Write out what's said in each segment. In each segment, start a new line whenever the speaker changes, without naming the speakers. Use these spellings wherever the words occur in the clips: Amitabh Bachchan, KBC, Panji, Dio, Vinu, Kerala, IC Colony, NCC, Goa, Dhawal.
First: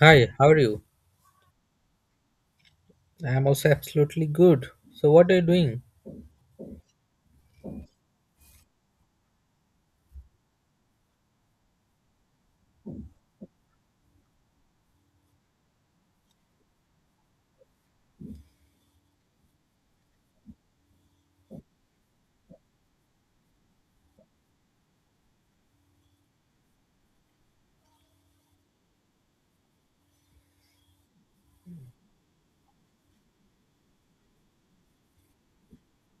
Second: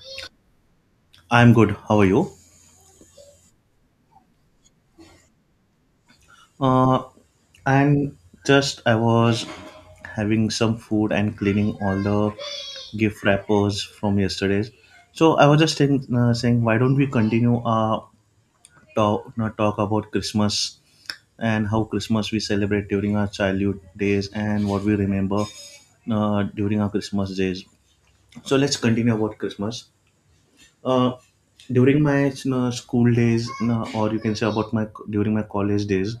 Hi, how are you?
I'm good. How are you?
I'm also absolutely good. So what are you doing?
Uh, I'm I was having some food and cleaning all the gift wrappers from yesterday's. So I was just saying, why don't we continue our talk about Christmas and how Christmas we celebrate during our childhood days and what we remember during our Christmas days. So let's continue about Christmas. Uh, during my school days, or you can say about my during my college days,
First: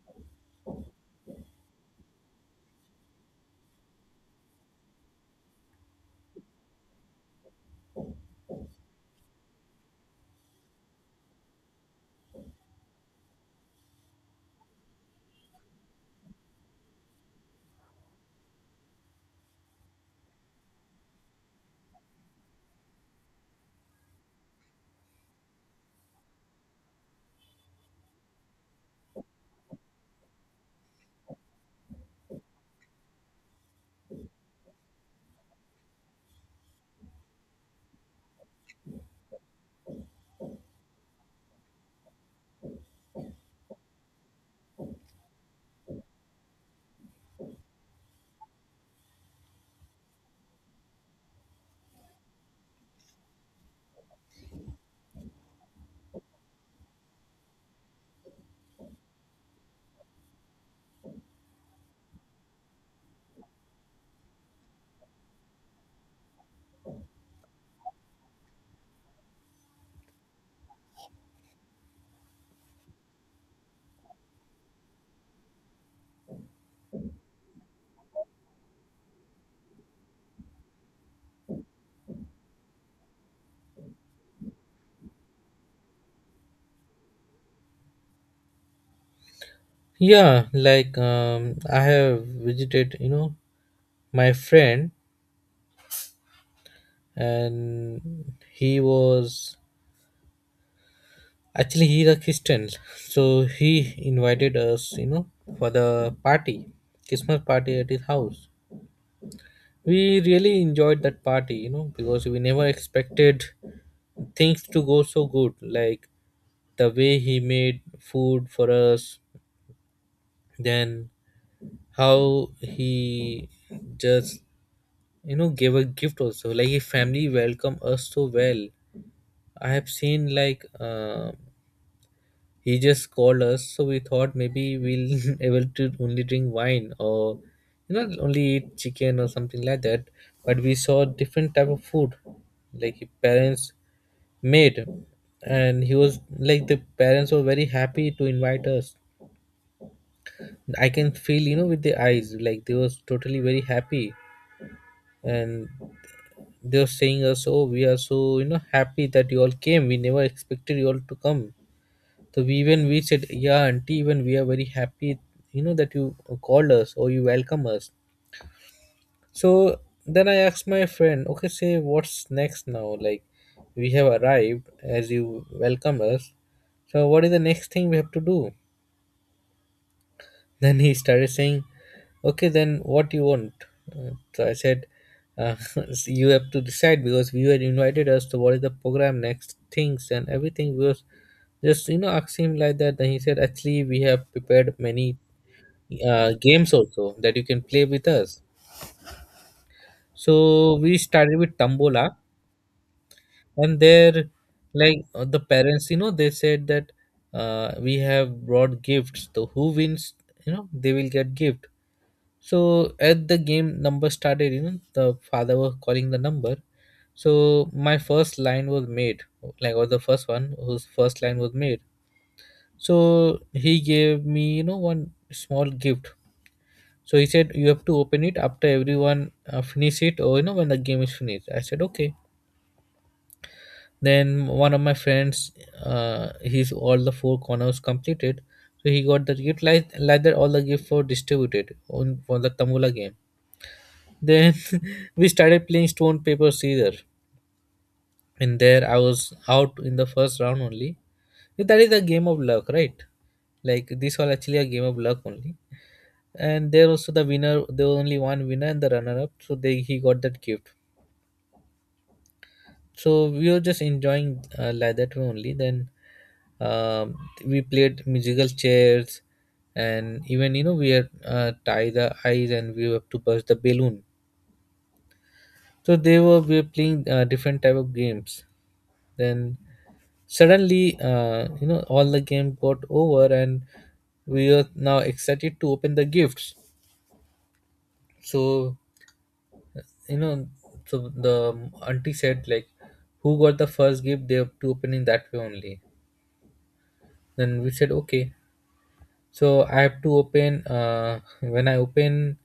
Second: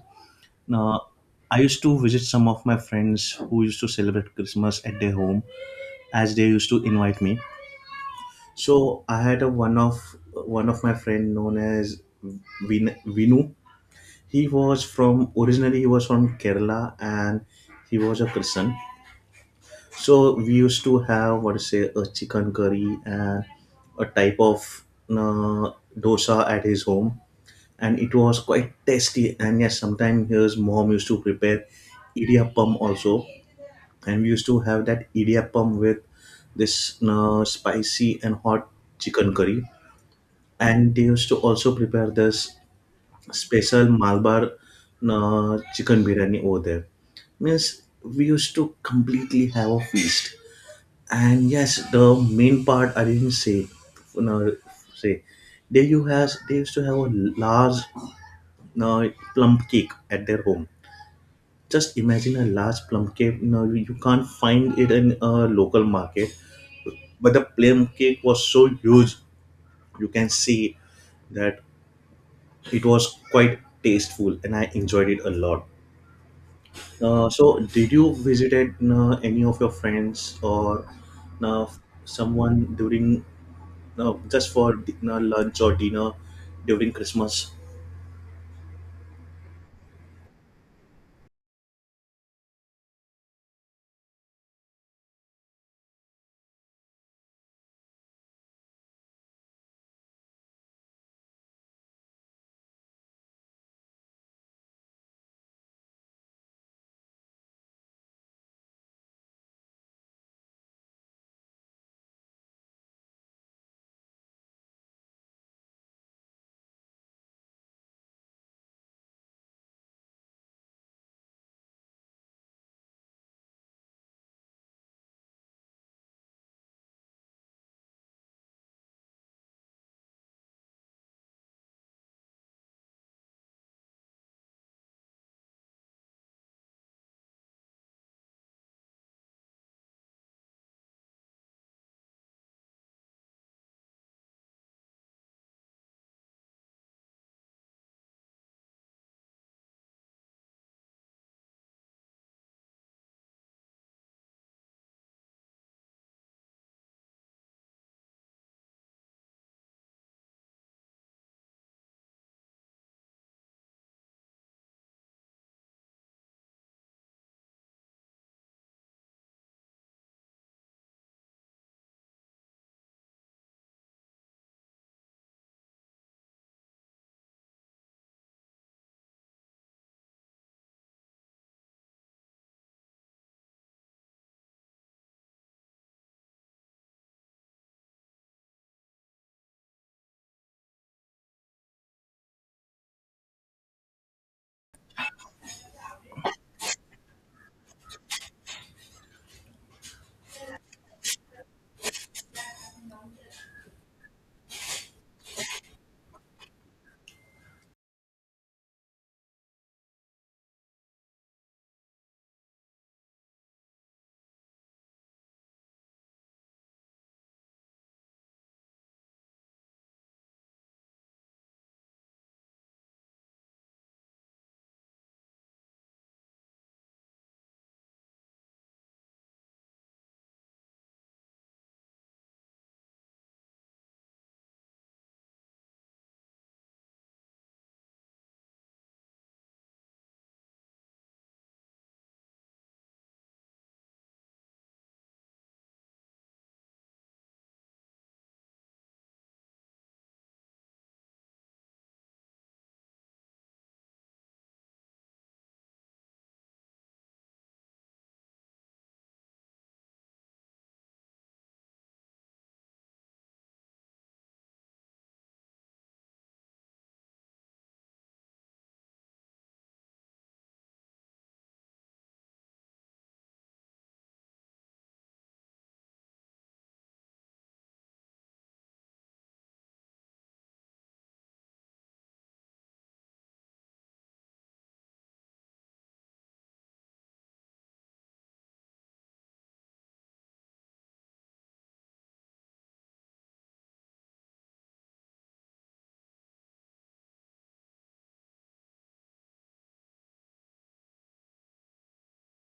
now, I used to visit some of my friends who used to celebrate Christmas at their home, as they used to invite me. So I had a one of my friend known as Vinu. He was from originally he was from Kerala, and he was a Christian. So we used to have, what to say, a chicken curry and a type of uh, dosa at his home, and it was quite tasty. And yes, sometimes his mom used to prepare idiyappam also, and we used to have that idiyappam with this spicy and hot chicken curry. And they used to also prepare this special malabar chicken biryani over there. Means, we used to completely have a feast. And yes, the main part I didn't say. No, say, they you has they used to have a large uh, plum cake at their home. Just imagine a large plum cake, you can't find it in a local market, but the plum cake was so huge. You can see that it was quite tasteful, and I enjoyed it a lot. So did you visit any of your friends or uh, someone during, just for lunch or dinner during Christmas?
Yeah, like I have visited, my friend, and he was actually he's a Christian, so he invited us, for the party, Christmas party at his house. We really enjoyed that party, you know, because we never expected things to go so good. Like the way he made food for us, then how he just, you know, gave a gift also. Like his family welcomed us so well. I have seen, like he just called us, so we thought maybe we'll able to only drink wine or, you know, only eat chicken or something like that, but we saw different type of food like his parents made. And he was like the parents were very happy to invite us. I can feel, you know, with the eyes like they was totally very happy. And they were saying us, oh, we are so, you know, happy that you all came. We never expected you all to come. So we even we said, yeah, auntie, even we are very happy, you know, that you called us or you welcome us. So then I asked my friend, okay, say what's next now. Like we have arrived as you welcomed us, so what is the next thing we have to do? Then he started saying, okay, then what do you want? So I said, uh, "So you have to decide because you had invited us to what is the program, next things, and everything." We was just, you know, asking him like that. Then he said, actually, we have prepared many games also that you can play with us. So we started with Tambola, and there, like the parents, you know, they said that we have brought gifts. So who wins, you know, they will get gift. So at the game number started, you know, the father was calling the number. So my first line was made, like was the first one whose first line was made. So he gave me, you know, one small gift. So he said you have to open it after everyone finish it, or you know when the game is finished. I said okay. Then one of my friends, his all the four corners completed. So he got the gift like that. All the gift were distributed on for the Tamula game. Then we started playing stone paper scissor. And there I was out in the first round only. Yeah, that is a game of luck, right? Like this was actually a game of luck only. And there also the winner, there was only one winner and the runner up. So they he got that gift. So we were just enjoying like that way only. Then um, we played musical chairs, and even you know we had, tie the eyes and we have to burst the balloon. So they were we were playing different type of games. Then suddenly, you know, all the game got over, and we are now excited to open the gifts. So, you know, so the auntie said like, who got the first gift? They have to open in that way only. Then we said okay. So I have to open. When I open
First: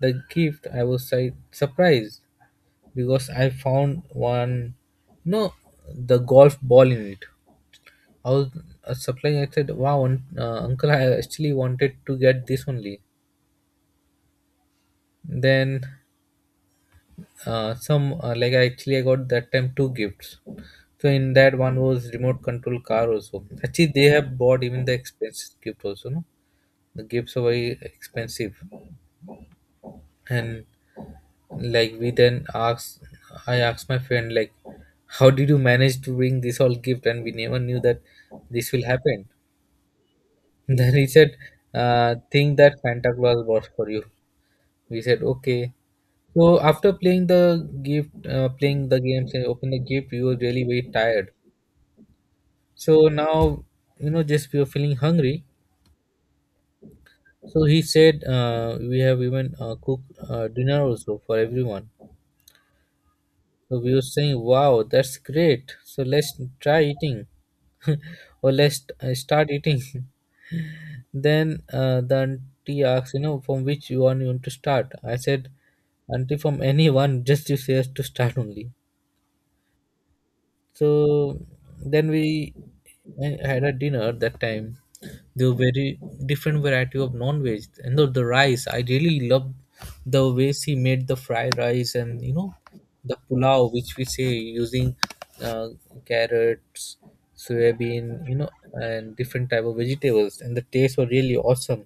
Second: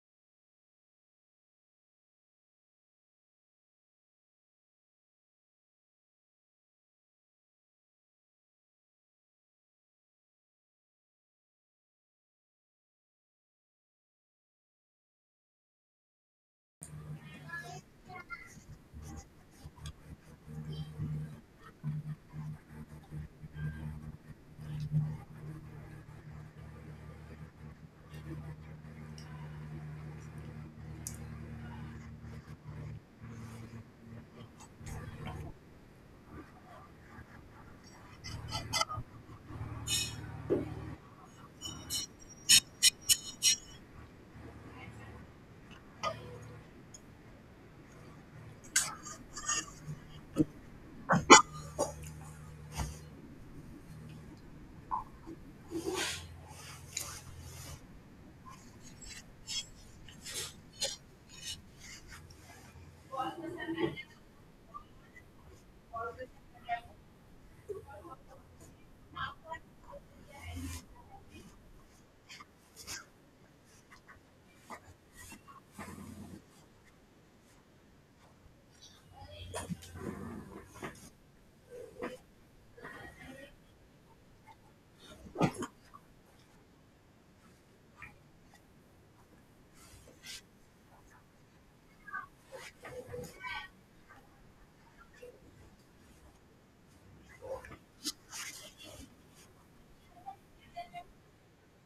the gift, I was like surprised because I found one, you know, the golf ball in it. I was supplying. I said, "Wow, uncle, I actually wanted to get this only." Then some like I actually I got that time two gifts. So in that one was remote control car also. Actually, they have bought even the expensive gift also. No, the gifts are very expensive, and like we then asked. I asked my friend like, "How did you manage to bring this all gift?" And we never knew that this will happen. Then he said, "Think that Santa Claus bought for you." We said okay. So after playing the gift, playing the games and open the gift, we were really very tired. So now, you know, just we were feeling hungry. So he said, we have even cooked dinner also for everyone. So we were saying, wow, that's great. So let's try eating, or let's start eating. Then the auntie asked, you know, from which one you want to start. I said, auntie, from anyone. Just you say us to start only. So then we had a dinner that time. There were very different variety of non-veg and the rice. I really loved the way she made the fried rice, and you know the pulao, which we say using uh, carrots, soybean, you know, and different type of vegetables. And the tastes were really awesome.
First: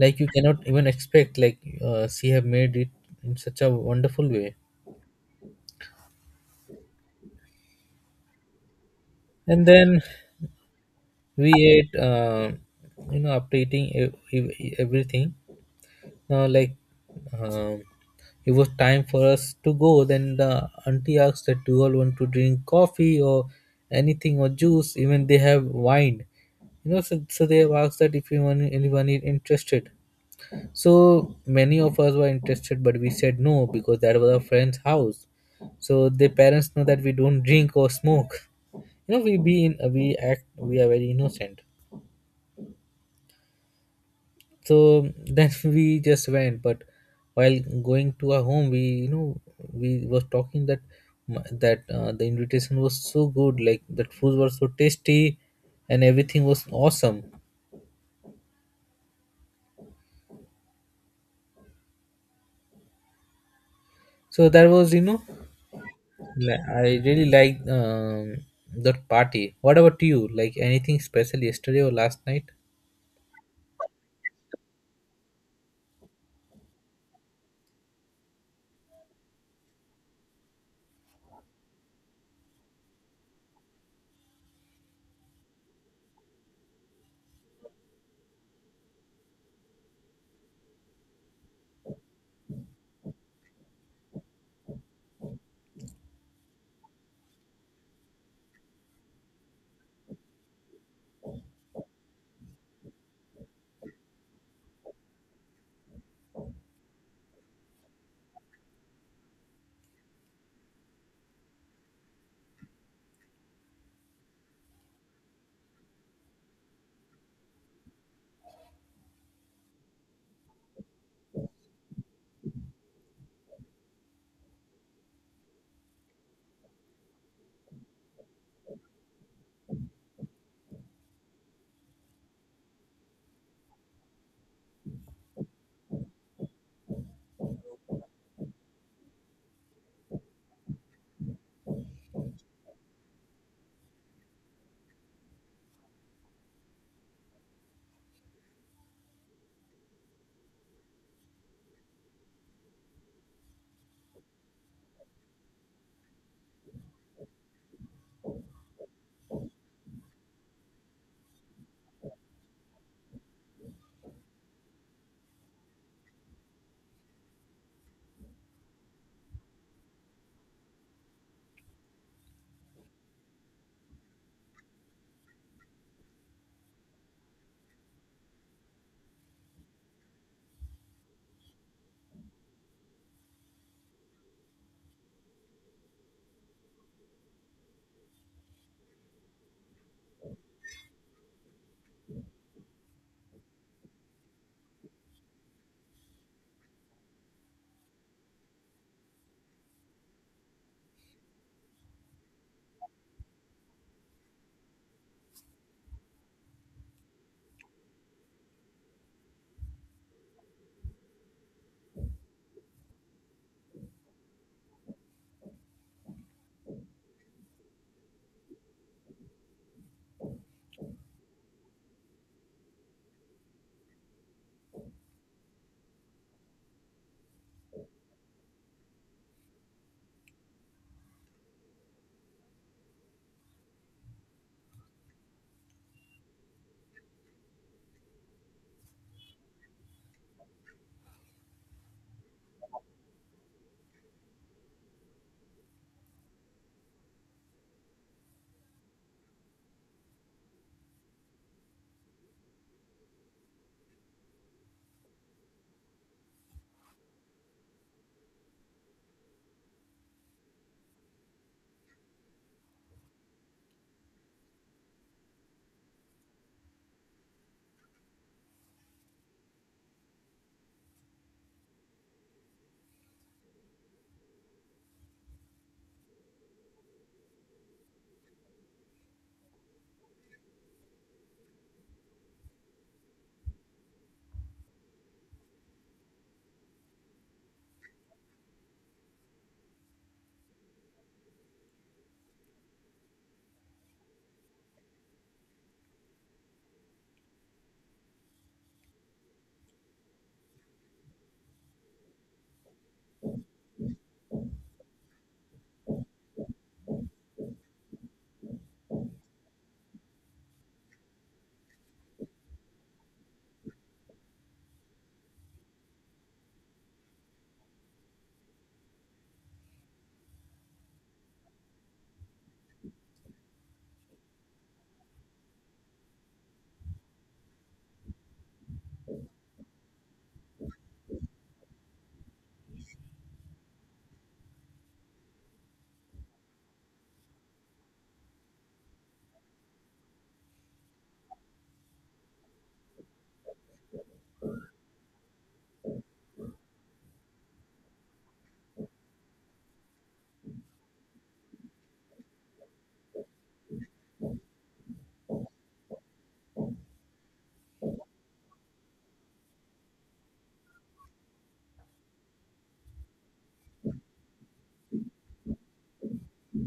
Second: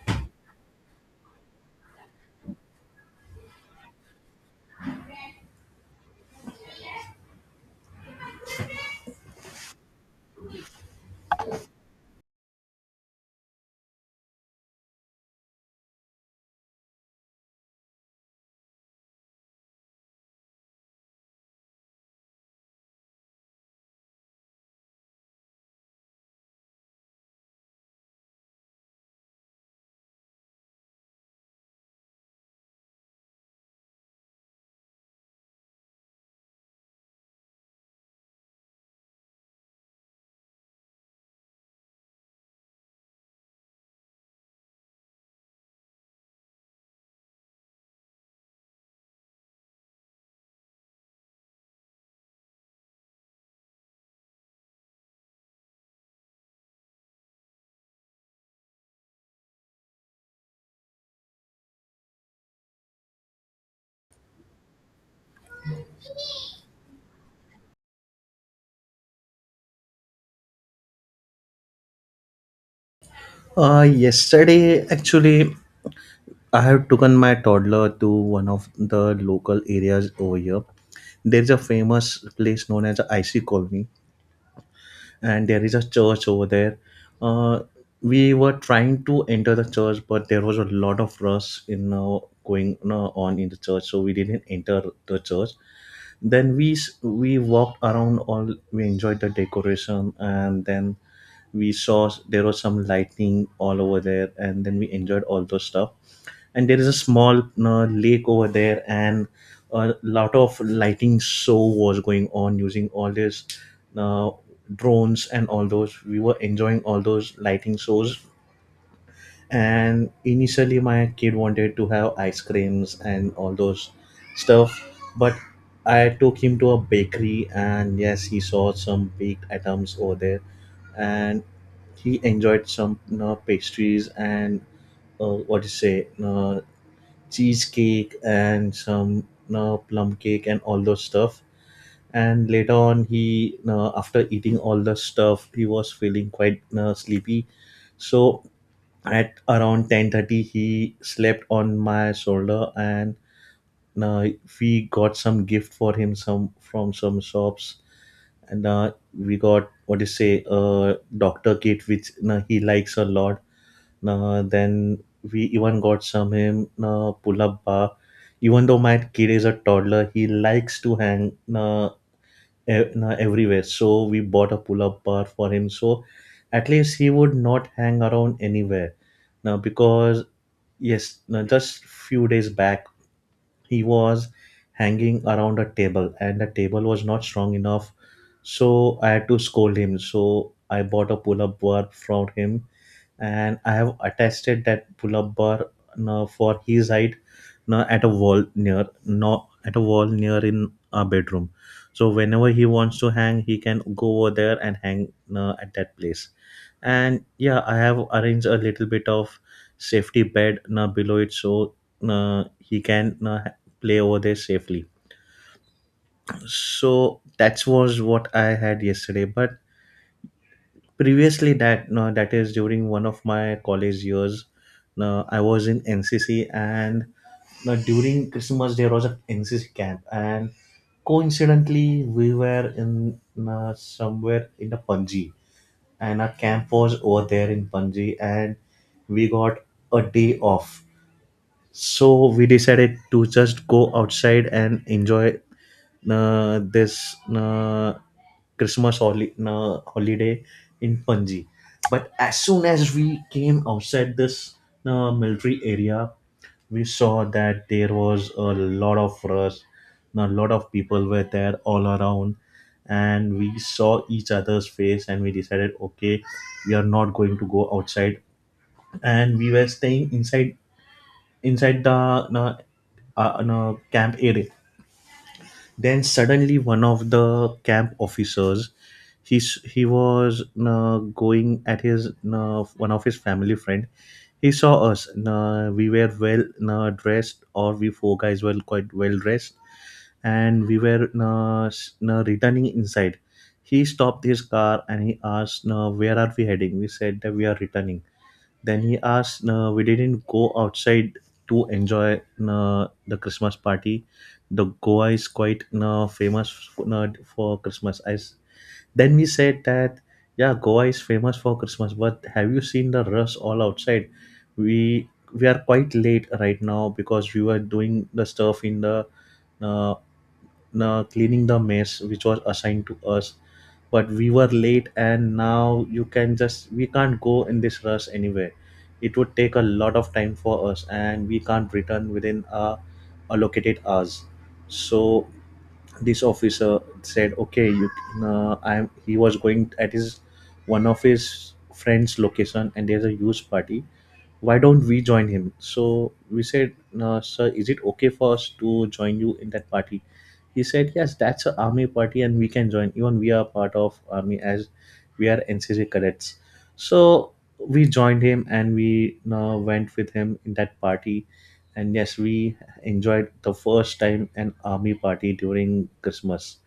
Like you cannot even expect. Like she have made it in such a wonderful way. And then we ate, you know, after eating everything, like um, it was time for us to go. Then the auntie asked that do you all want to drink coffee or anything or juice? Even they have wine, you know. So, so they have asked that if anyone is interested. So many of us were interested, but we said no because that was our friend's house. So their parents know that we don't drink or smoke. You know, we be in we act we are very innocent. So then we just went. But while going to our home, we, you know, we was talking that that the invitation was so good, like that food was so tasty, and everything was awesome. So that was, you know, I really liked, that party. What about you? Like anything special yesterday or last night?
Yesterday, actually, I have taken my toddler to one of the local areas over here. There's a famous place known as the IC Colony, and there is a church over there. Uh, we were trying to enter the church, but there was a lot of rush in, going, on in the church, so we didn't enter the church. Then we walked around all. We enjoyed the decoration, and then we saw there was some lightning all over there, and then we enjoyed all those stuff. And there is a small lake over there, and a lot of lighting show was going on using all these uh, drones and all those. We were enjoying all those lighting shows, and initially my kid wanted to have ice creams and all those stuff. But I took him to a bakery, and yes, he saw some baked items over there, and he enjoyed some, pastries and what do you say cheesecake and some plum cake and all those stuff. And later on, he after eating all the stuff, he was feeling quite sleepy. So at around 10:30, he slept on my shoulder. And uh, we got some gift for him, some from some shops. And we got, what do you say, a doctor kit, which he likes a lot. Uh, then we even got some him pull-up bar. Even though my kid is a toddler, he likes to hang everywhere. So we bought a pull-up bar for him. So at least he would not hang around anywhere now, because yes, now just few days back he was hanging around a table, and the table was not strong enough. So I had to scold him. So I bought a pull-up bar from him, and I have attested that pull-up bar now for his height now at a wall near in our bedroom. So whenever he wants to hang, he can go over there and hang now at that place. And yeah, I have arranged a little bit of safety bed now below it, so he can play over there safely. So that was what I had yesterday. But previously, that no, that is during one of my college years. No, I was in NCC, and, no, during Christmas there was a NCC camp, and coincidentally we were in, no, somewhere in the Panji, and our camp was over there in Panji, and we got a day off. So we decided to just go outside and enjoy this christmas holiday in Panji. But as soon as we came outside this military area, we saw that there was a lot of rush, a lot of people were there all around. And we saw each other's face and we decided, okay, we are not going to go outside. And we were staying inside, inside the no, camp area. Then suddenly one of the camp officers, he was going at his one of his family friend. He saw us. We were well dressed, or we four guys were quite well dressed, and we were returning inside. He stopped his car and he asked, "Where are we heading?" We said that we are returning. Then he asked, we didn't go outside to enjoy the Christmas party. The Goa is quite famous for Christmas. Then we said that, yeah, Goa is famous for Christmas, but have you seen the rush all outside? We we are quite late right now because we were doing the stuff in the uh, cleaning the mess which was assigned to us. But we were late, and now you can just we can't go in this rush anywhere. It would take a lot of time for us, and we can't return within our allocated hours. So this officer said, okay, you I'm he was going at his one of his friends location, and there's a huge party, why don't we join him? So we said, no, sir, is it okay for us to join you in that party? He said, yes, that's an army party, and we can join, even we are part of army as we are NCC cadets. So we joined him, and we went with him in that party. And yes, we enjoyed the first time an army party during Christmas.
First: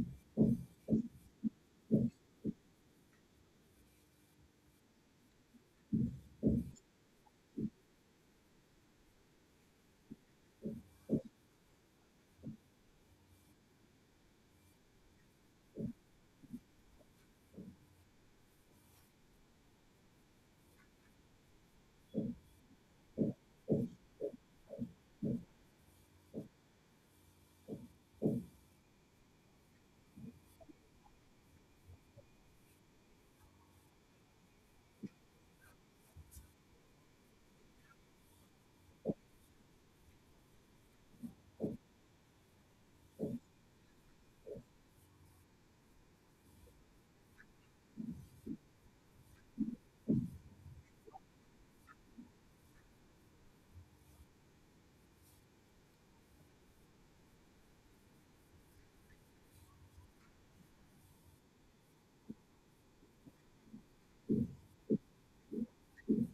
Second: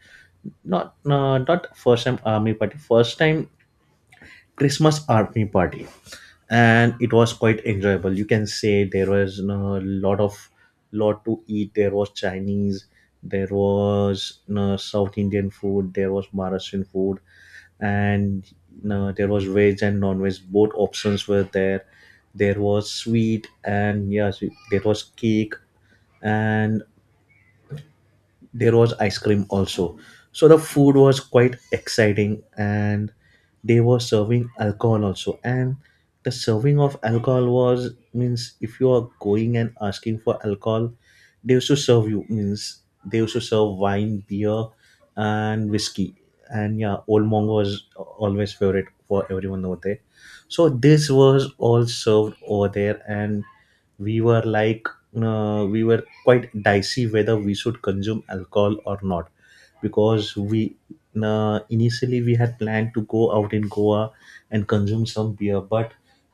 Not not first time army party first time Christmas army party, and it was quite enjoyable. You can say there was a lot to eat. There was Chinese, there was South Indian food, there was Maharashtrian food, and there was veg and non-veg. Both options were there. There was sweet, and yes, there was cake, and there was ice cream also. So the food was quite exciting, and they were serving alcohol also. And the serving of alcohol was, means, if you are going and asking for alcohol, they also serve you. Means, they also serve wine, beer, and whiskey. And yeah, old monk was always favorite for everyone over there. So this was all served over there, and we were like, we were quite dicey whether we should consume alcohol or not, because we initially we had planned to go out in Goa and consume some beer. But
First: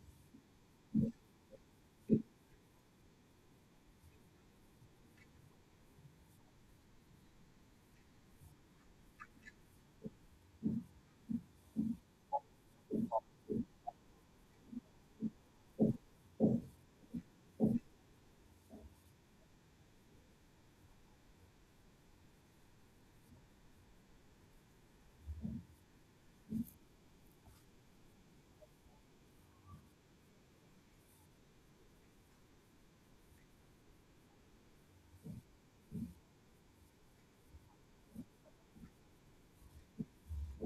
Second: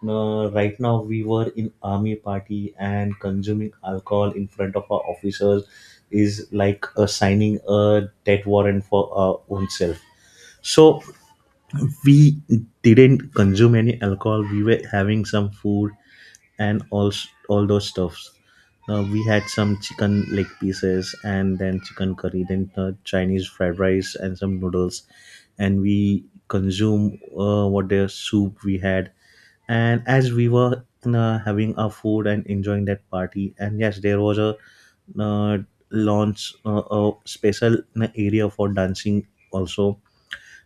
right now we were in army party, and consuming alcohol in front of our officers is like signing a death warrant for our own self. So we didn't consume any alcohol. We were having some food and all those stuffs. We had some chicken leg pieces, and then chicken curry, then Chinese fried rice and some noodles. And we consume, what, their soup we had. And as we were having our food and enjoying that party, and yes, there was a uh, launch, a special area for dancing also.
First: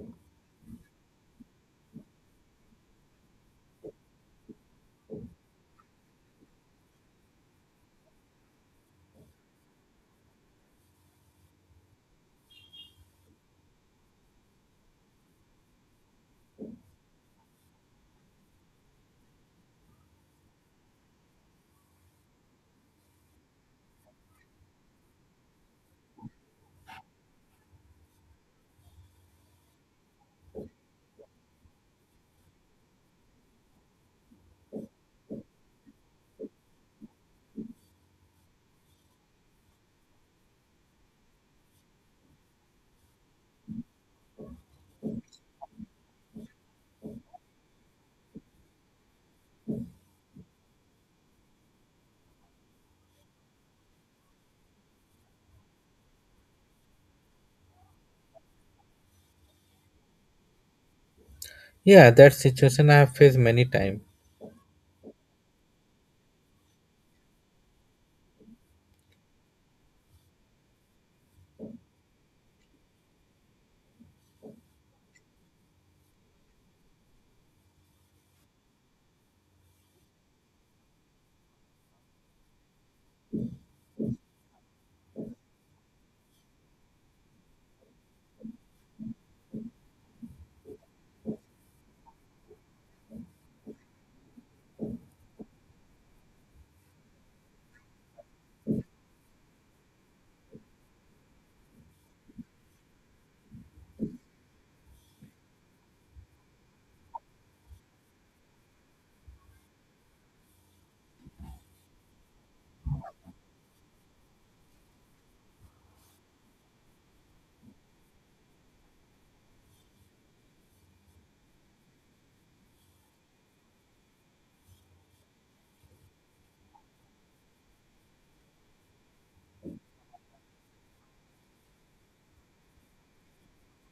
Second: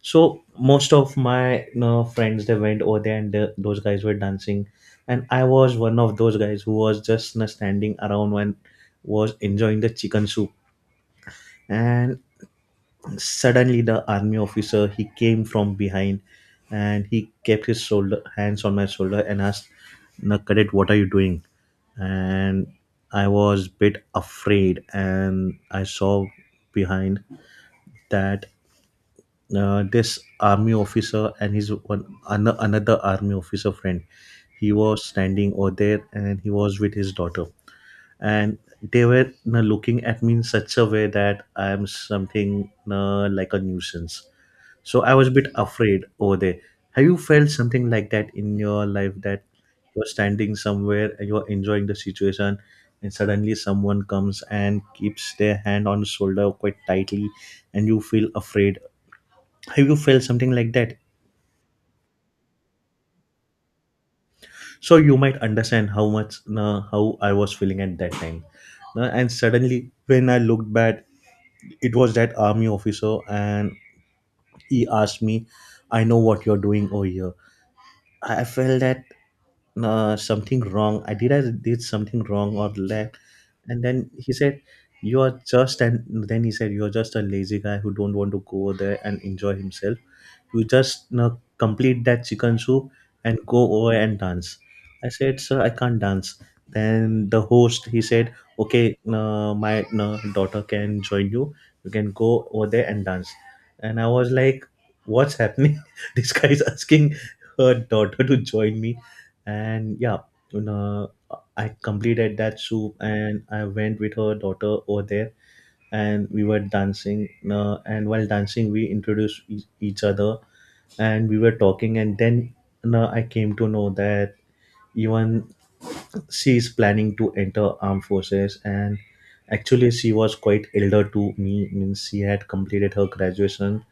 So most of my, friends, they went over there, and those guys were dancing, and I was one of those guys who was just, standing around and was enjoying the chicken soup. And suddenly the army officer he came from behind, and he kept his shoulder hands on my shoulder and asked, "Na cadet, what are you doing?" And I was bit afraid, and I saw behind that this army officer and his one another army officer friend he was standing over there and he was with his daughter, and they were looking at me in such a way that I am something like a nuisance. So I was a bit afraid over there. Have you felt something like that in your life, that you're standing somewhere and you're enjoying the situation, and suddenly someone comes and keeps their hand on the shoulder quite tightly and you feel afraid? Have you felt something like that?
Yeah, that situation I have faced many times.
So you might understand how much, how I was feeling at that time. And suddenly when I looked back, it was that army officer, and he asked me, I know what you're doing over here. I felt that something wrong I did, I did something wrong or left. And then he said, you are just, and then he said, you're just a lazy guy who don't want to go there and enjoy himself. You just complete that chicken soup and go over and dance. I said, sir, I can't dance. Then the host he said, okay, my daughter can join you. You can go over there and dance. And I was like, what's happening? This guy is asking her daughter to join me. And yeah, you know, I completed that soup and I went with her daughter over there and we were dancing. And while dancing, we introduced each other and we were talking, and then no, I came to know that even she is planning to enter armed forces. And actually she was quite elder to me, means she had completed her graduation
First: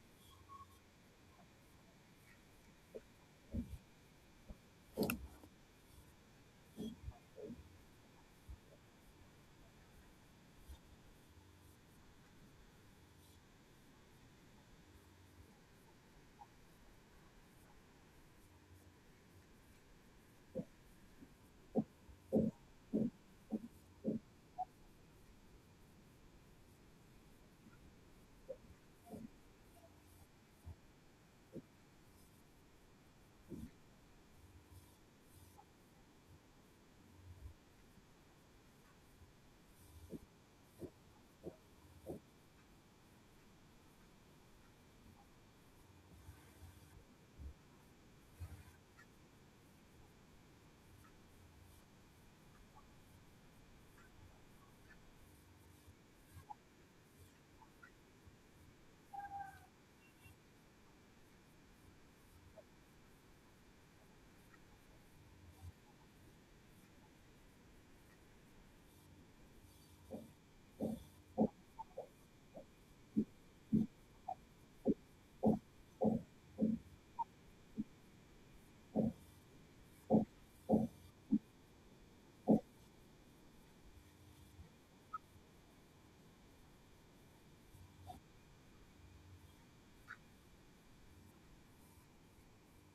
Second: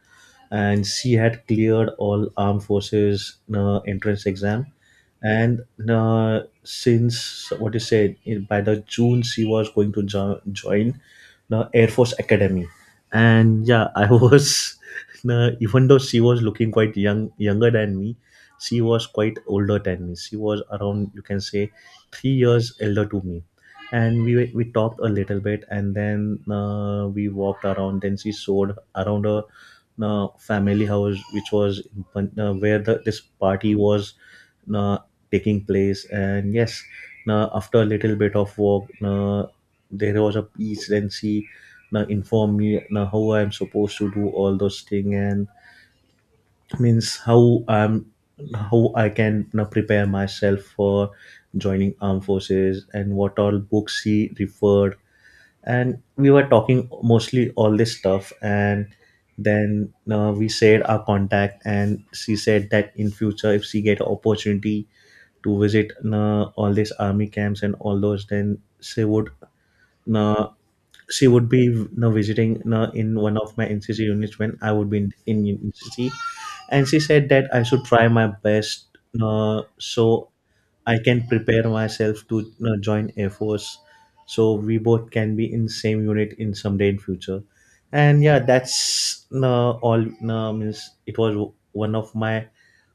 and she had cleared all armed forces entrance exam. And since what you said in, by the June she was going to join the air force academy. And yeah, I was even though she was looking quite younger than me, she was quite older than me. She was around, you can say, 3 years elder to me. And we talked a little bit, and then we walked around, then she showed around her family house, which was in, Pan- where the, this party was uh, taking place. And yes, after a little bit of work, there was a peace, and she informed me how I'm supposed to do all those things. And means how I'm, how I can prepare myself for joining armed forces, and what all books she referred. And we were talking mostly all this stuff, and then we said our contact, and she said that in future, if she get opportunity to visit all these army camps and all those, then she would, uh, she would be visiting in one of my NCC units when I would be in NCC. And she said that I should try my best, so I can prepare myself to join Air Force, so we both can be in same unit in someday in future. And yeah, that's all. Means it was one of my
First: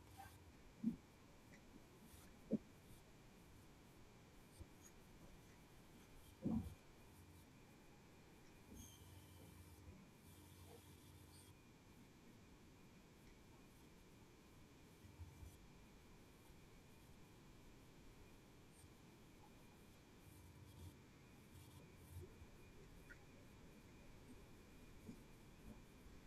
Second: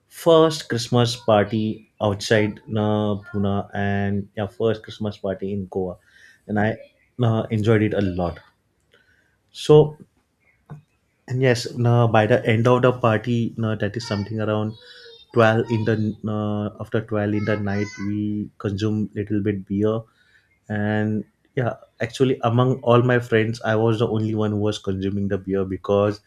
first Christmas party outside, Pune, and yeah, first Christmas party in Goa, and I enjoyed it a lot. So and yes, you by the end of the party, you that is something around 12 in the after 12 in the night, we consume little bit beer. And yeah, actually among all my friends I was the only one who was consuming the beer, because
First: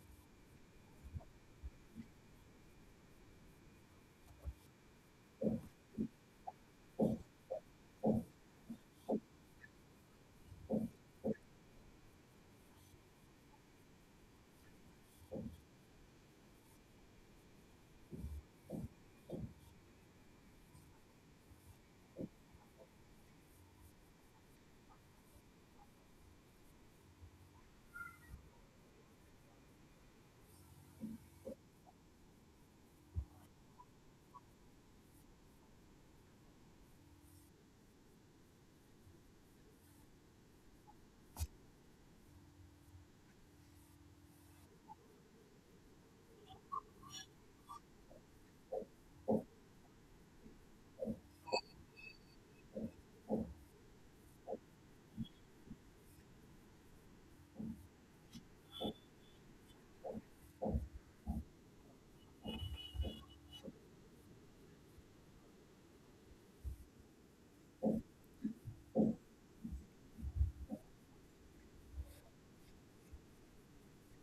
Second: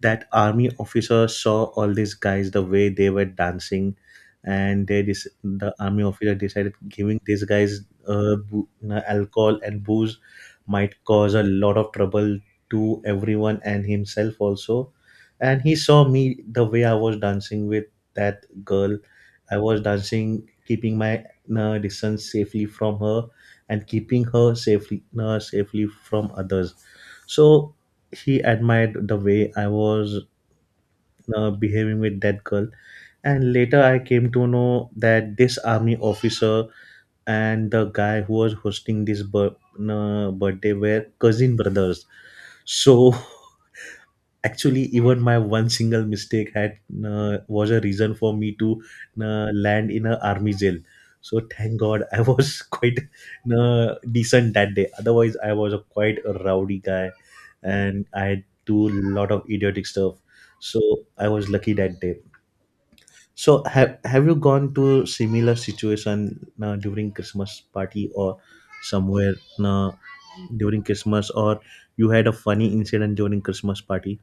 that army officer saw all these guys the way they were dancing, and they the army officer decided giving these guys alcohol and booze might cause a lot of trouble to everyone and himself also. And he saw me the way I was dancing with that girl. I was dancing keeping my distance safely from her, and keeping her safely, safely from others. So he admired the way I was behaving with that girl. And later I came to know that this army officer and the guy who was hosting this birthday were cousin brothers. So actually even my one single mistake had, was a reason for me to land in a army jail. So thank god I was quite decent that day, otherwise I was a quite a rowdy guy and I do a lot of idiotic stuff. So I was lucky that day. So have you gone to similar situation during Christmas party or somewhere, uh, during Christmas, or you had a funny incident during Christmas party?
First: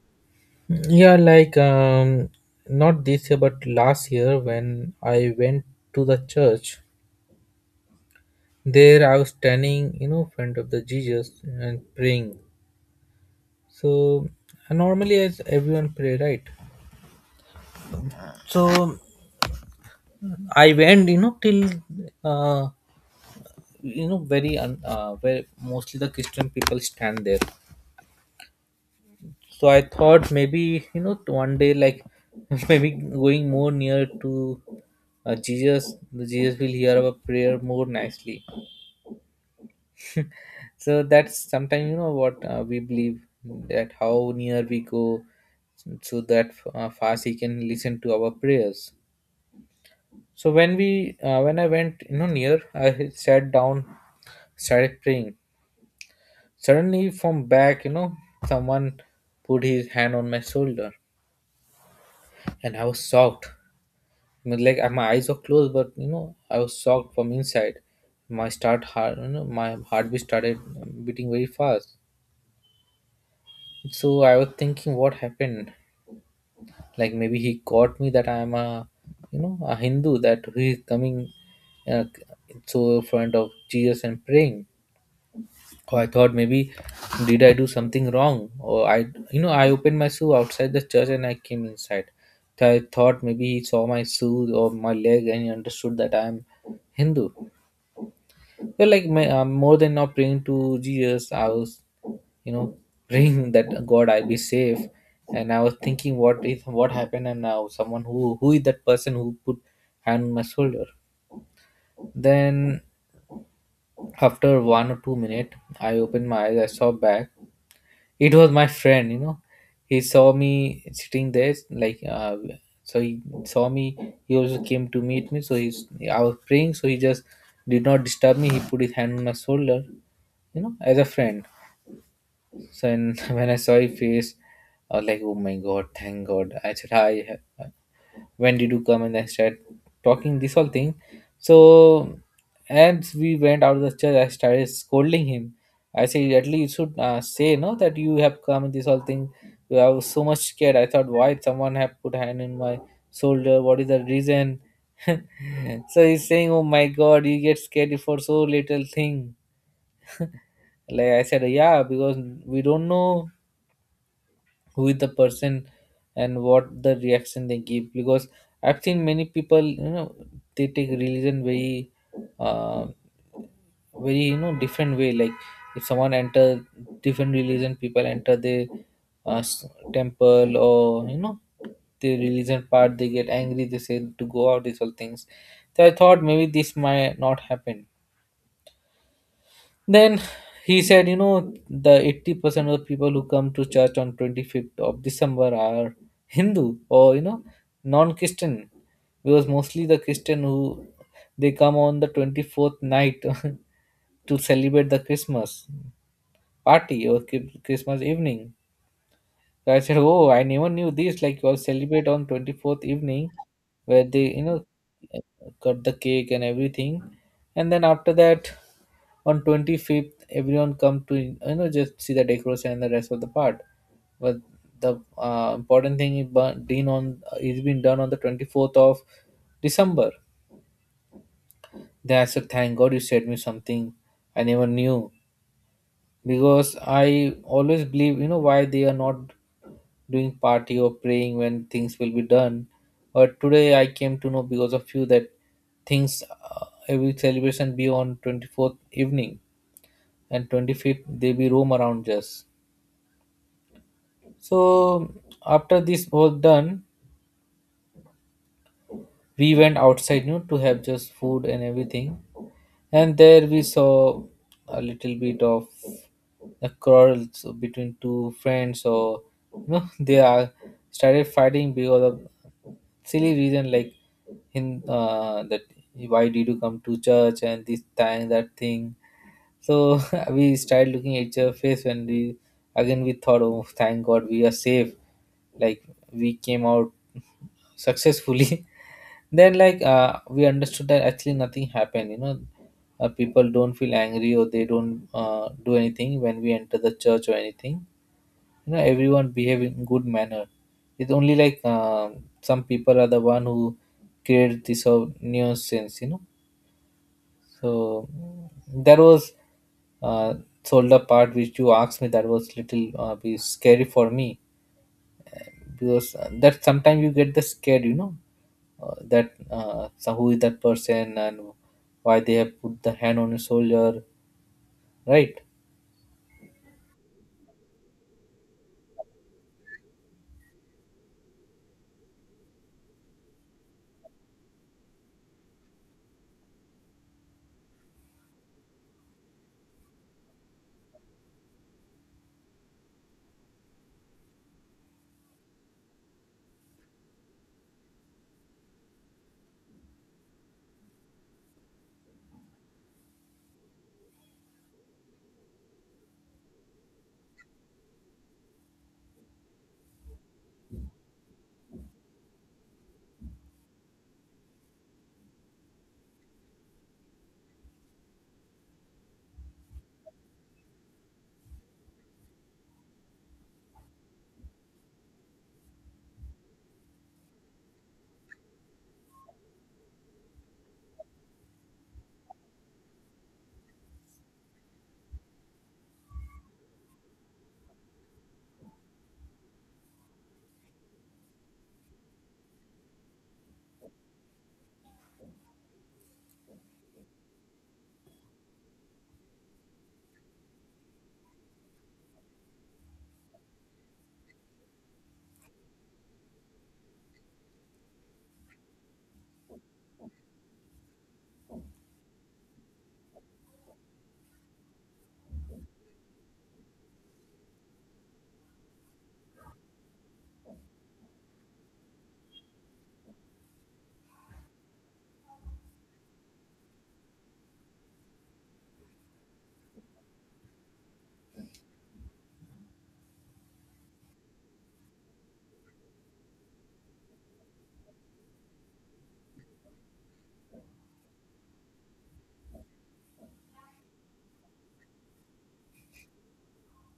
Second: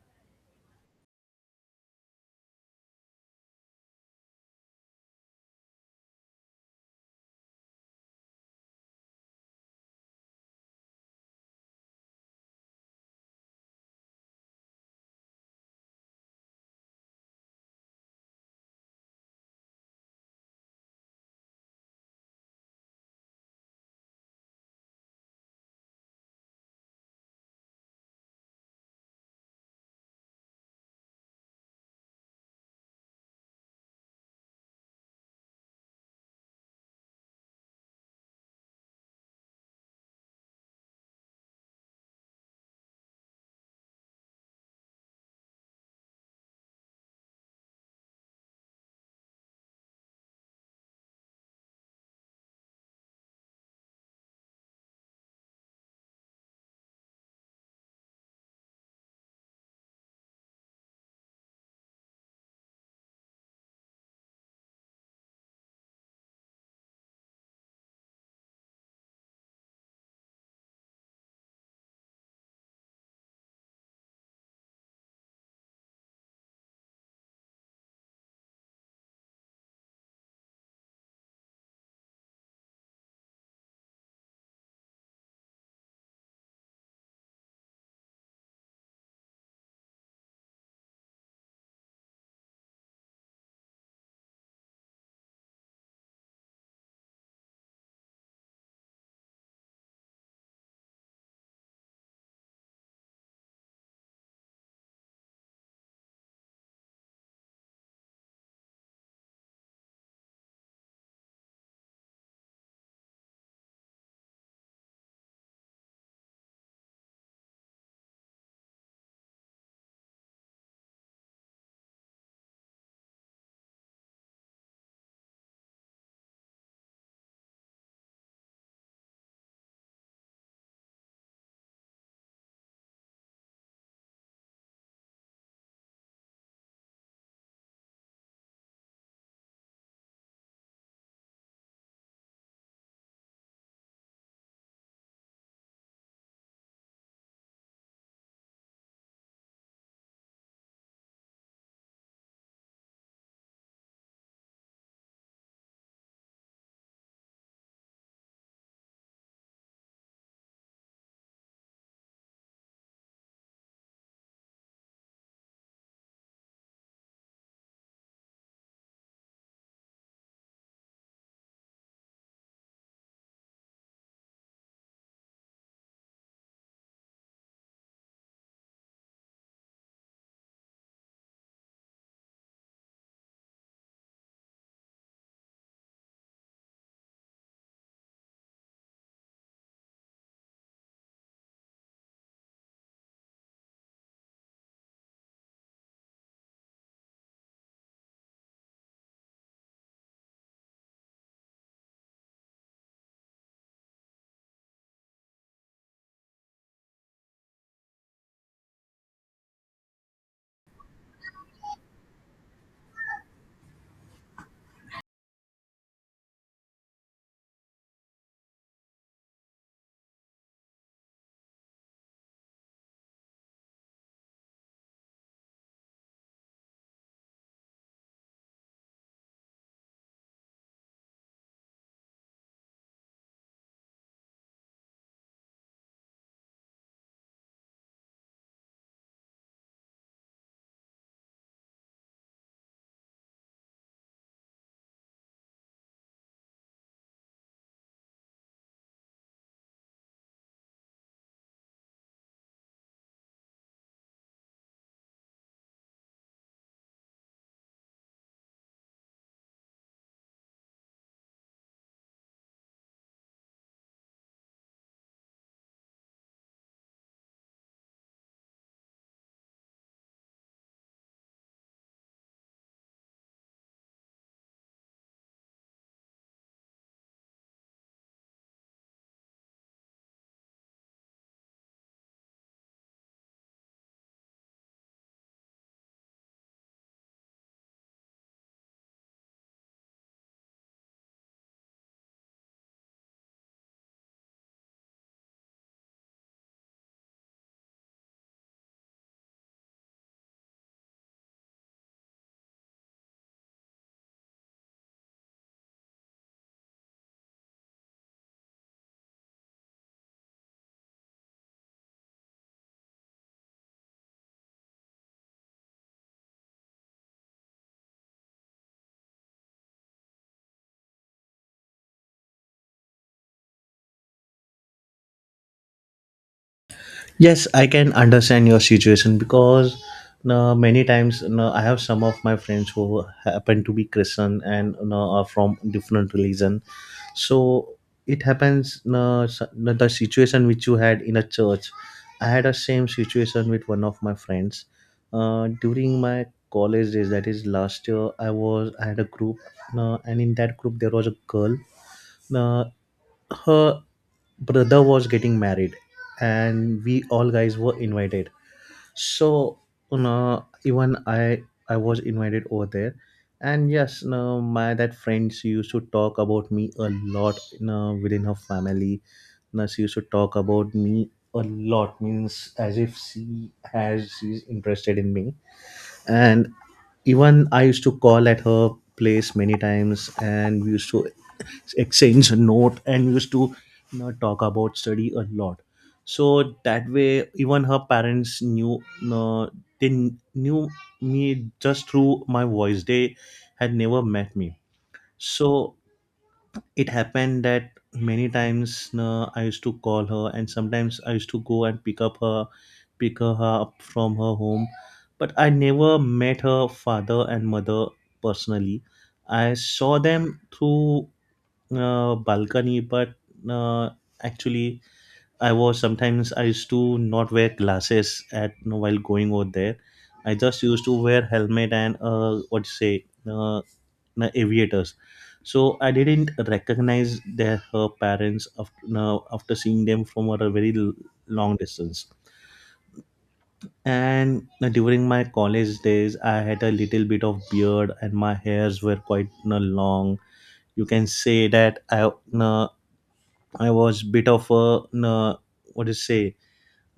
Yeah, like not this year, but last year when I went to the church, there I was standing, you know, front of the Jesus and praying. So and normally as everyone pray, right? So I went, you know, till uh, where mostly the Christian people stand there. So I thought maybe, you know, one day like, maybe going more near to Jesus will hear our prayer more nicely. So that's sometimes, you know, what we believe, that how near we go, so that fast he can listen to our prayers. So when I went, you know, near, I had sat down, started praying. Suddenly from back, you know, someone put his hand on my shoulder, and I was shocked. I mean, like my eyes were closed, but you know I was shocked from inside. My start heart you know my heartbeat started beating very fast. So I was thinking what happened. Like maybe he caught me that I am a, you know, a Hindu, that he is coming, uh, so in front of Jesus and praying. Or I thought maybe did I do something wrong, or I, you know, I opened my shoe outside the church and I came inside. So I thought maybe he saw my shoe or my leg, and he understood that I am Hindu. But like my, more than not praying to Jesus, I was, you know, praying that god I be safe. And I was thinking what if what happened, and now someone who is that person who put hand on my shoulder. Then after one or two minutes I opened my eyes, I saw back, it was my friend. You know, he saw me sitting there, like so he saw me, he also came to meet me, so he's, I was praying, so he just did not disturb me, he put his hand on my shoulder, you know, as a friend. So and when I saw his face, I was like, "Oh my god, thank God!" I said, "Hi, when did you come?" And I started talking this whole thing. So as we went out of the church, I started scolding him. I said, "At least you should, say no that you have come and this whole thing." Well, I was so much scared. I thought, "Why someone have put hand in my shoulder? What is the reason?" So he's saying, "Oh my god, you get scared for so little thing." Like I said, "Yeah, because we don't know who is the person and what the reaction they give." Because I've seen many people, you know, they take religion very, uh, very, you know, different way. Like if someone enter different religion, people enter the uh, s- temple or, you know, the religion part, they get angry, they say to go out, these all things. So I thought maybe this might not happen. Then he said, you know, the 80% of the people who come to church on 25th of December are Hindu or, you know, non-Christian. Because mostly the Christian who they come on the 24th night to celebrate the Christmas party or Christmas evening. So I said, "Oh, I never knew this. Like you all celebrate on 24th evening, where they, you know, cut the cake and everything, and then after that, on 25th, everyone come to, you know, just see the decoration and the rest of the part. But the important thing is been done on the 24th of December." Then I said, "Thank God you said me something I never knew." Because I always believe, you know, why they are not doing party or praying when things will be done. But today I came to know because of you that things, every celebration be on 24th evening, and 25th they be roam around just. So after this was done, we went outside, you know, to have just food and everything. And there we saw a little bit of a quarrel, so between two friends. So you know they are started fighting because of silly reason, like in that why did you come to church and this thing that thing. So we started looking at each other face, and we again we thought, oh thank god we are safe, like we came out successfully. Then like we understood that actually nothing happened, you know, people don't feel angry or they don't do anything when we enter the church or anything. You know, everyone behave in good manner. It's only like some people are the one who created this whole nuisance, you know. So that was uh, sold the part which you asked me, that was little be scary for me. Because that sometimes you get the scared, you know, that so who is that person and why they have put the hand on his shoulder, right?
Yes, I can understand your situation, because many times I have some of my friends who happen to be Christian and are from different religion. So it happens, the situation which you had in a church. I had a same situation with one of my friends during my college days. That is last year. I had a group, and in that group there was a girl. Uh, Her brother was getting married, and we all guys were invited. So even I was invited over there. And yes, my that friend she used to talk about me a lot, within her family. She used to talk about me a lot, means as if she's interested in me. And even I used to call at her place many times, and we used to exchange a note, and we used to talk about study a lot. So that way even her parents knew, uh, they knew me just through my voice. They had never met me. So it happened that many times I used to call her, and sometimes I used to go and pick up her, pick her up from her home. But I never met her father and mother personally. I saw them through balcony, but uh, actually, I was sometimes I used to not wear glasses at while going over there. I just used to wear helmet and what you say, aviators. So I didn't recognize their, her parents after, now after seeing them from a very long distance. And during my college days I had a little bit of beard and my hairs were quite you long. You can say that I was bit of a, you what is say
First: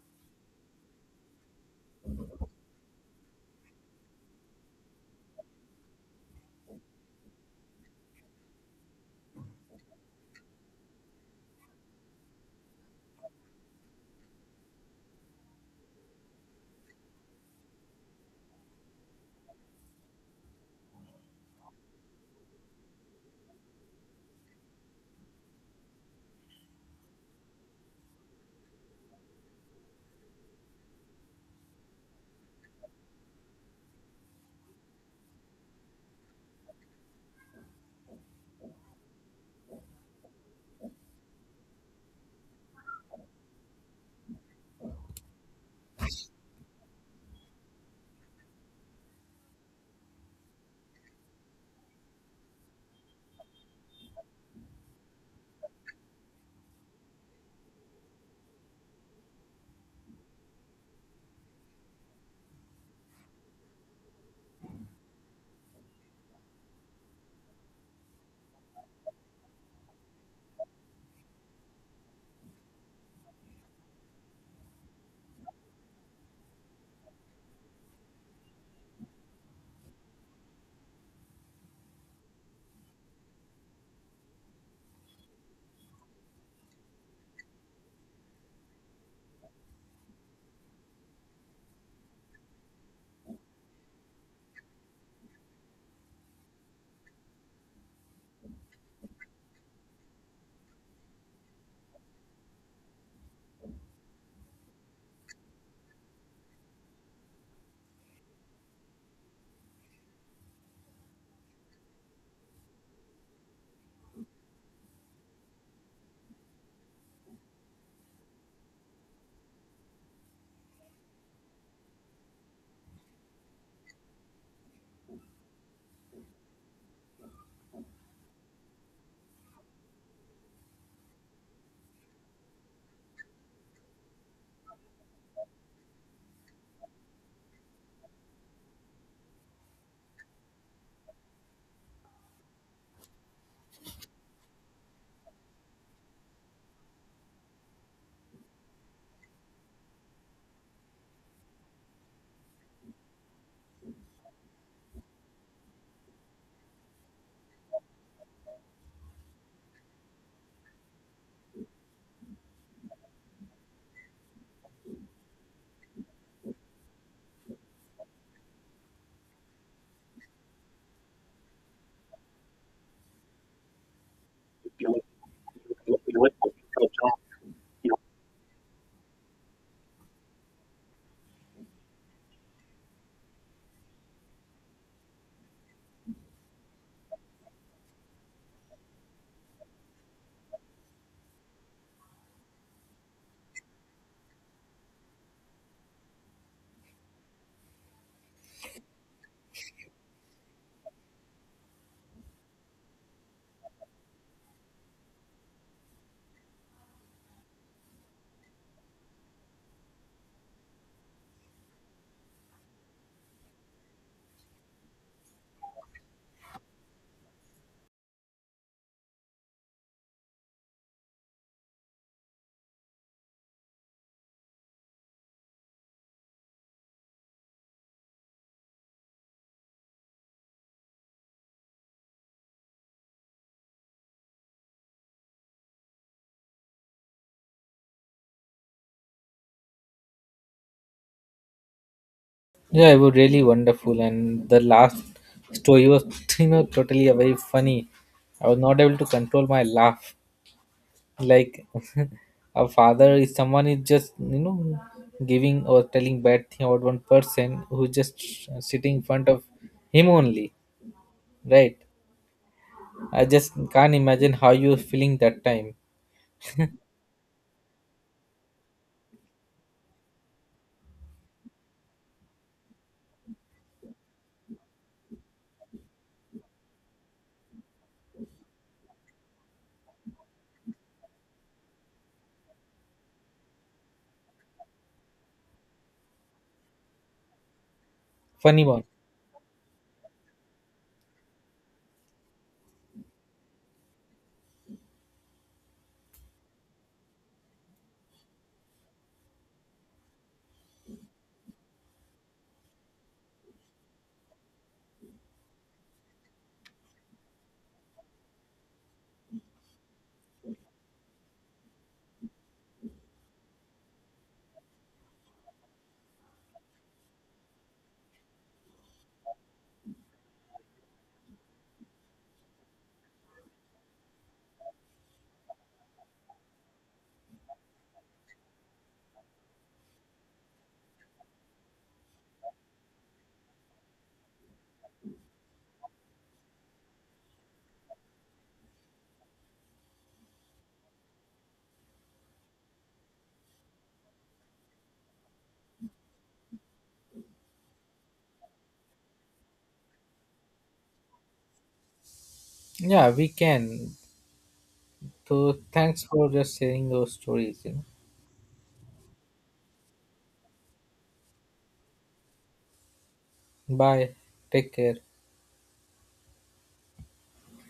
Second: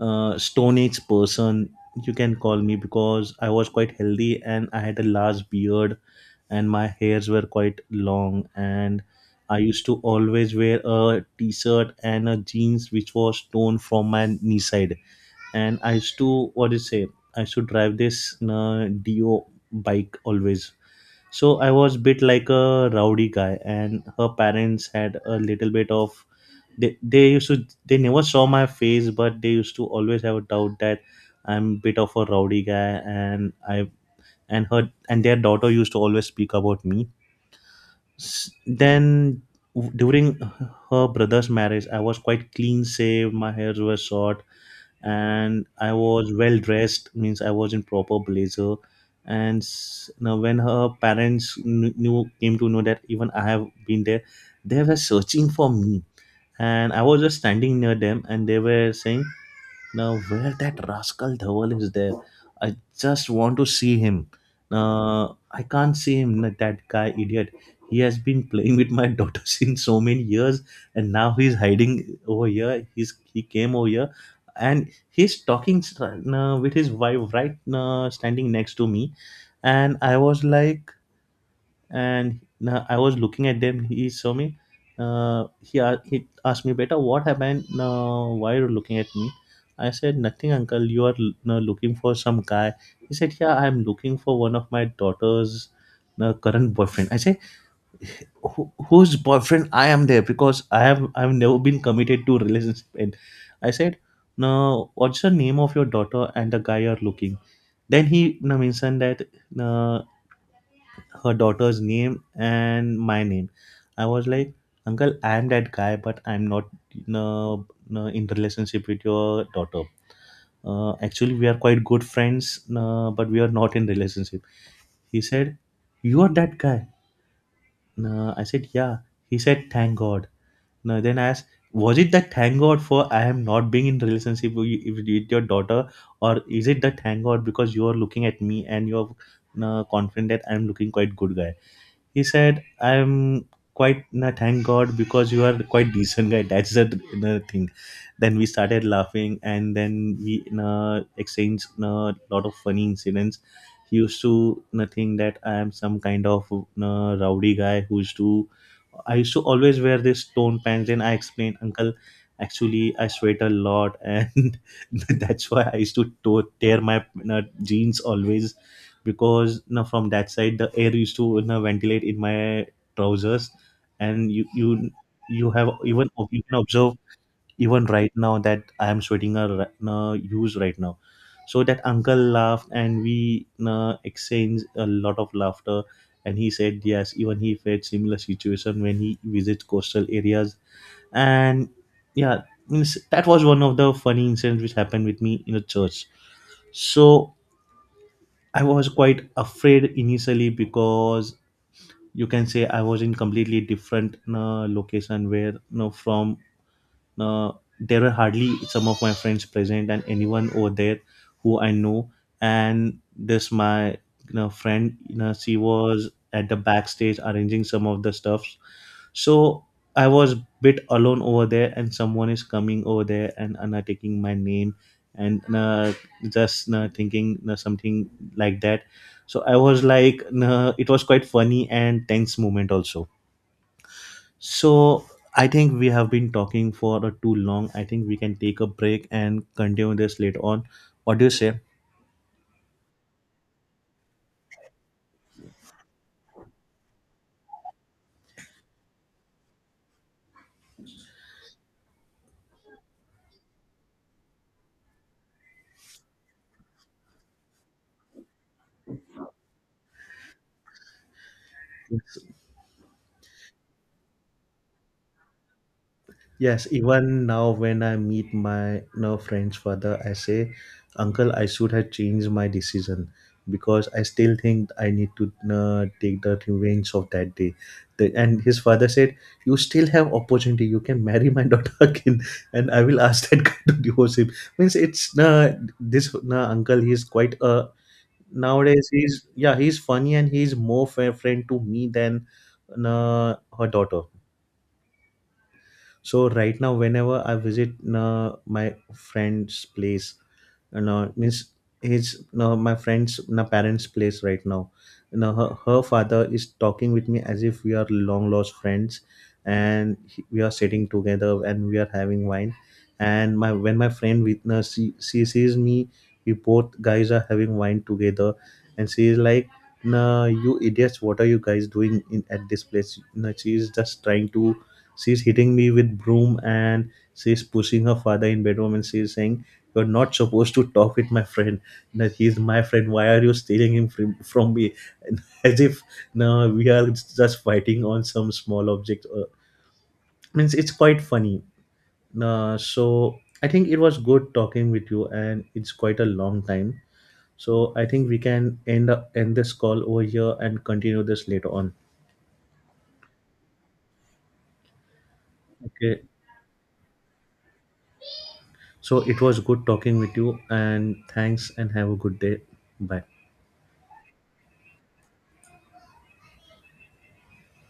stone age person, you can call me, because I was quite healthy and I had a large beard, and my hairs were quite long. And I used to always wear a t-shirt and a jeans which was torn from my knee side, and I used to, what do you say I used to drive this Dio bike always. So I was bit like a rowdy guy, and her parents had a little bit of, they used to, they never saw my face, but they used to always have a doubt that I'm bit of a rowdy guy. And I, and her and their daughter used to always speak about me. Then during her brother's marriage, I was quite clean shaved, my hairs were short, and I was well dressed, means I was in proper blazer. And now when her parents knew, came to know that even I have been there, they were searching for me, and I was just standing near them, and they were saying, now, where that rascal Dhawal is there, I just want to see him. I can't see him, that guy idiot. He has been playing with my daughter since so many years, and now he's hiding over here. He came over here, and he's talking with his wife right, standing next to me. And I was like, and I was looking at them. He saw me. He asked me, "Beta, what happened? Why are you looking at me?" I said, "Nothing, uncle. You are looking for some guy." He said, "Yeah, I am looking for one of my daughter's current boyfriend." I said, "Whose boyfriend I am there? Because I have never been committed to a relationship." And I said, "No, what's the name of your daughter and the guy you are looking?" Then he mentioned that. Uh, Her daughter's name and my name. I was like, uncle, I'm that guy, but I'm not, no, no, in relationship with your daughter. Actually, we are quite good friends, no, but we are not in relationship. He said, you are that guy. No, I said, yeah. He said, thank God. No, then I asked, was it that thank God for I am not being in relationship with with your daughter, or is it the thank God because you are looking at me and you're confident that I'm looking quite good guy? He said, I'm quite, nah, thank God, because you are quite decent guy. That's the nah, thing. Then we started laughing and then we nah, exchanged a lot of funny incidents. He used to nah, think that I am some kind of nah, rowdy guy who used to, I used to always wear this tone pants. Then I explained, uncle, actually I sweat a lot, and that's why I used to tear my nah, jeans always, because you know, from that side the air used to you know, ventilate in my trousers. And you have, even you can observe even right now that I am sweating a you use right now. So that uncle laughed and we you exchanged a lot of laughter. And he said yes, even he faced similar situation when he visits coastal areas. And yeah, means that was one of the funny incidents which happened with me in a church. So I was quite afraid initially, because you can say I was in completely different location where you know, from uh, there were hardly some of my friends present and anyone over there who I know. And this my friend, she was at the backstage arranging some of the stuff. So I was bit alone over there, and someone is coming over there and taking my name and just thinking something like that. So I was like, it was quite funny and tense moment also. So I think we have been talking for too long. I think we can take a break and continue this later on. What do you say?
Yeah, it was really wonderful, and the last story was you know totally a very funny. I was not able to control my laugh. Like a father is someone is just, you know, giving or telling bad thing about one person who's just sitting in front of him only, right? I just can't imagine how you were feeling that time.
Yes, even now when I meet my now friend's father, I say, uncle, I should have changed my decision, because I still think I need to take the revenge of that day. The, and his father said, you still have opportunity. You can marry my daughter again, and I will ask that guy to divorce him. Means it's this uncle. He's quite
Funny one.
nowadays. He's yeah, he's funny, and he's more fair friend to me than her daughter. So right now whenever I visit my friend's place, no means his no, my friend's no parents place right now. No, her, her father is talking with me as if we are long lost friends, and we are sitting together and we are having wine. And my when my friend witness she sees me, we both guys are having wine together, and she is like, nah, you idiots, what are you guys doing in at this place? No, she is just trying to, she's hitting me with broom, and she's pushing her father in bedroom, and she's saying, you're not supposed to talk with my friend. No, he's my friend. Why are you stealing him from me? As if, no, we are just fighting on some small object. Means it's quite funny. So I think it was good talking with you, and it's quite a long time. So I think we can end this call over here and continue this later on.
Yeah, we can. So
Okay.
thanks for just sharing those stories. You
So it was good talking with you, and thanks, and have a good day. Bye.
know. Bye. Take care.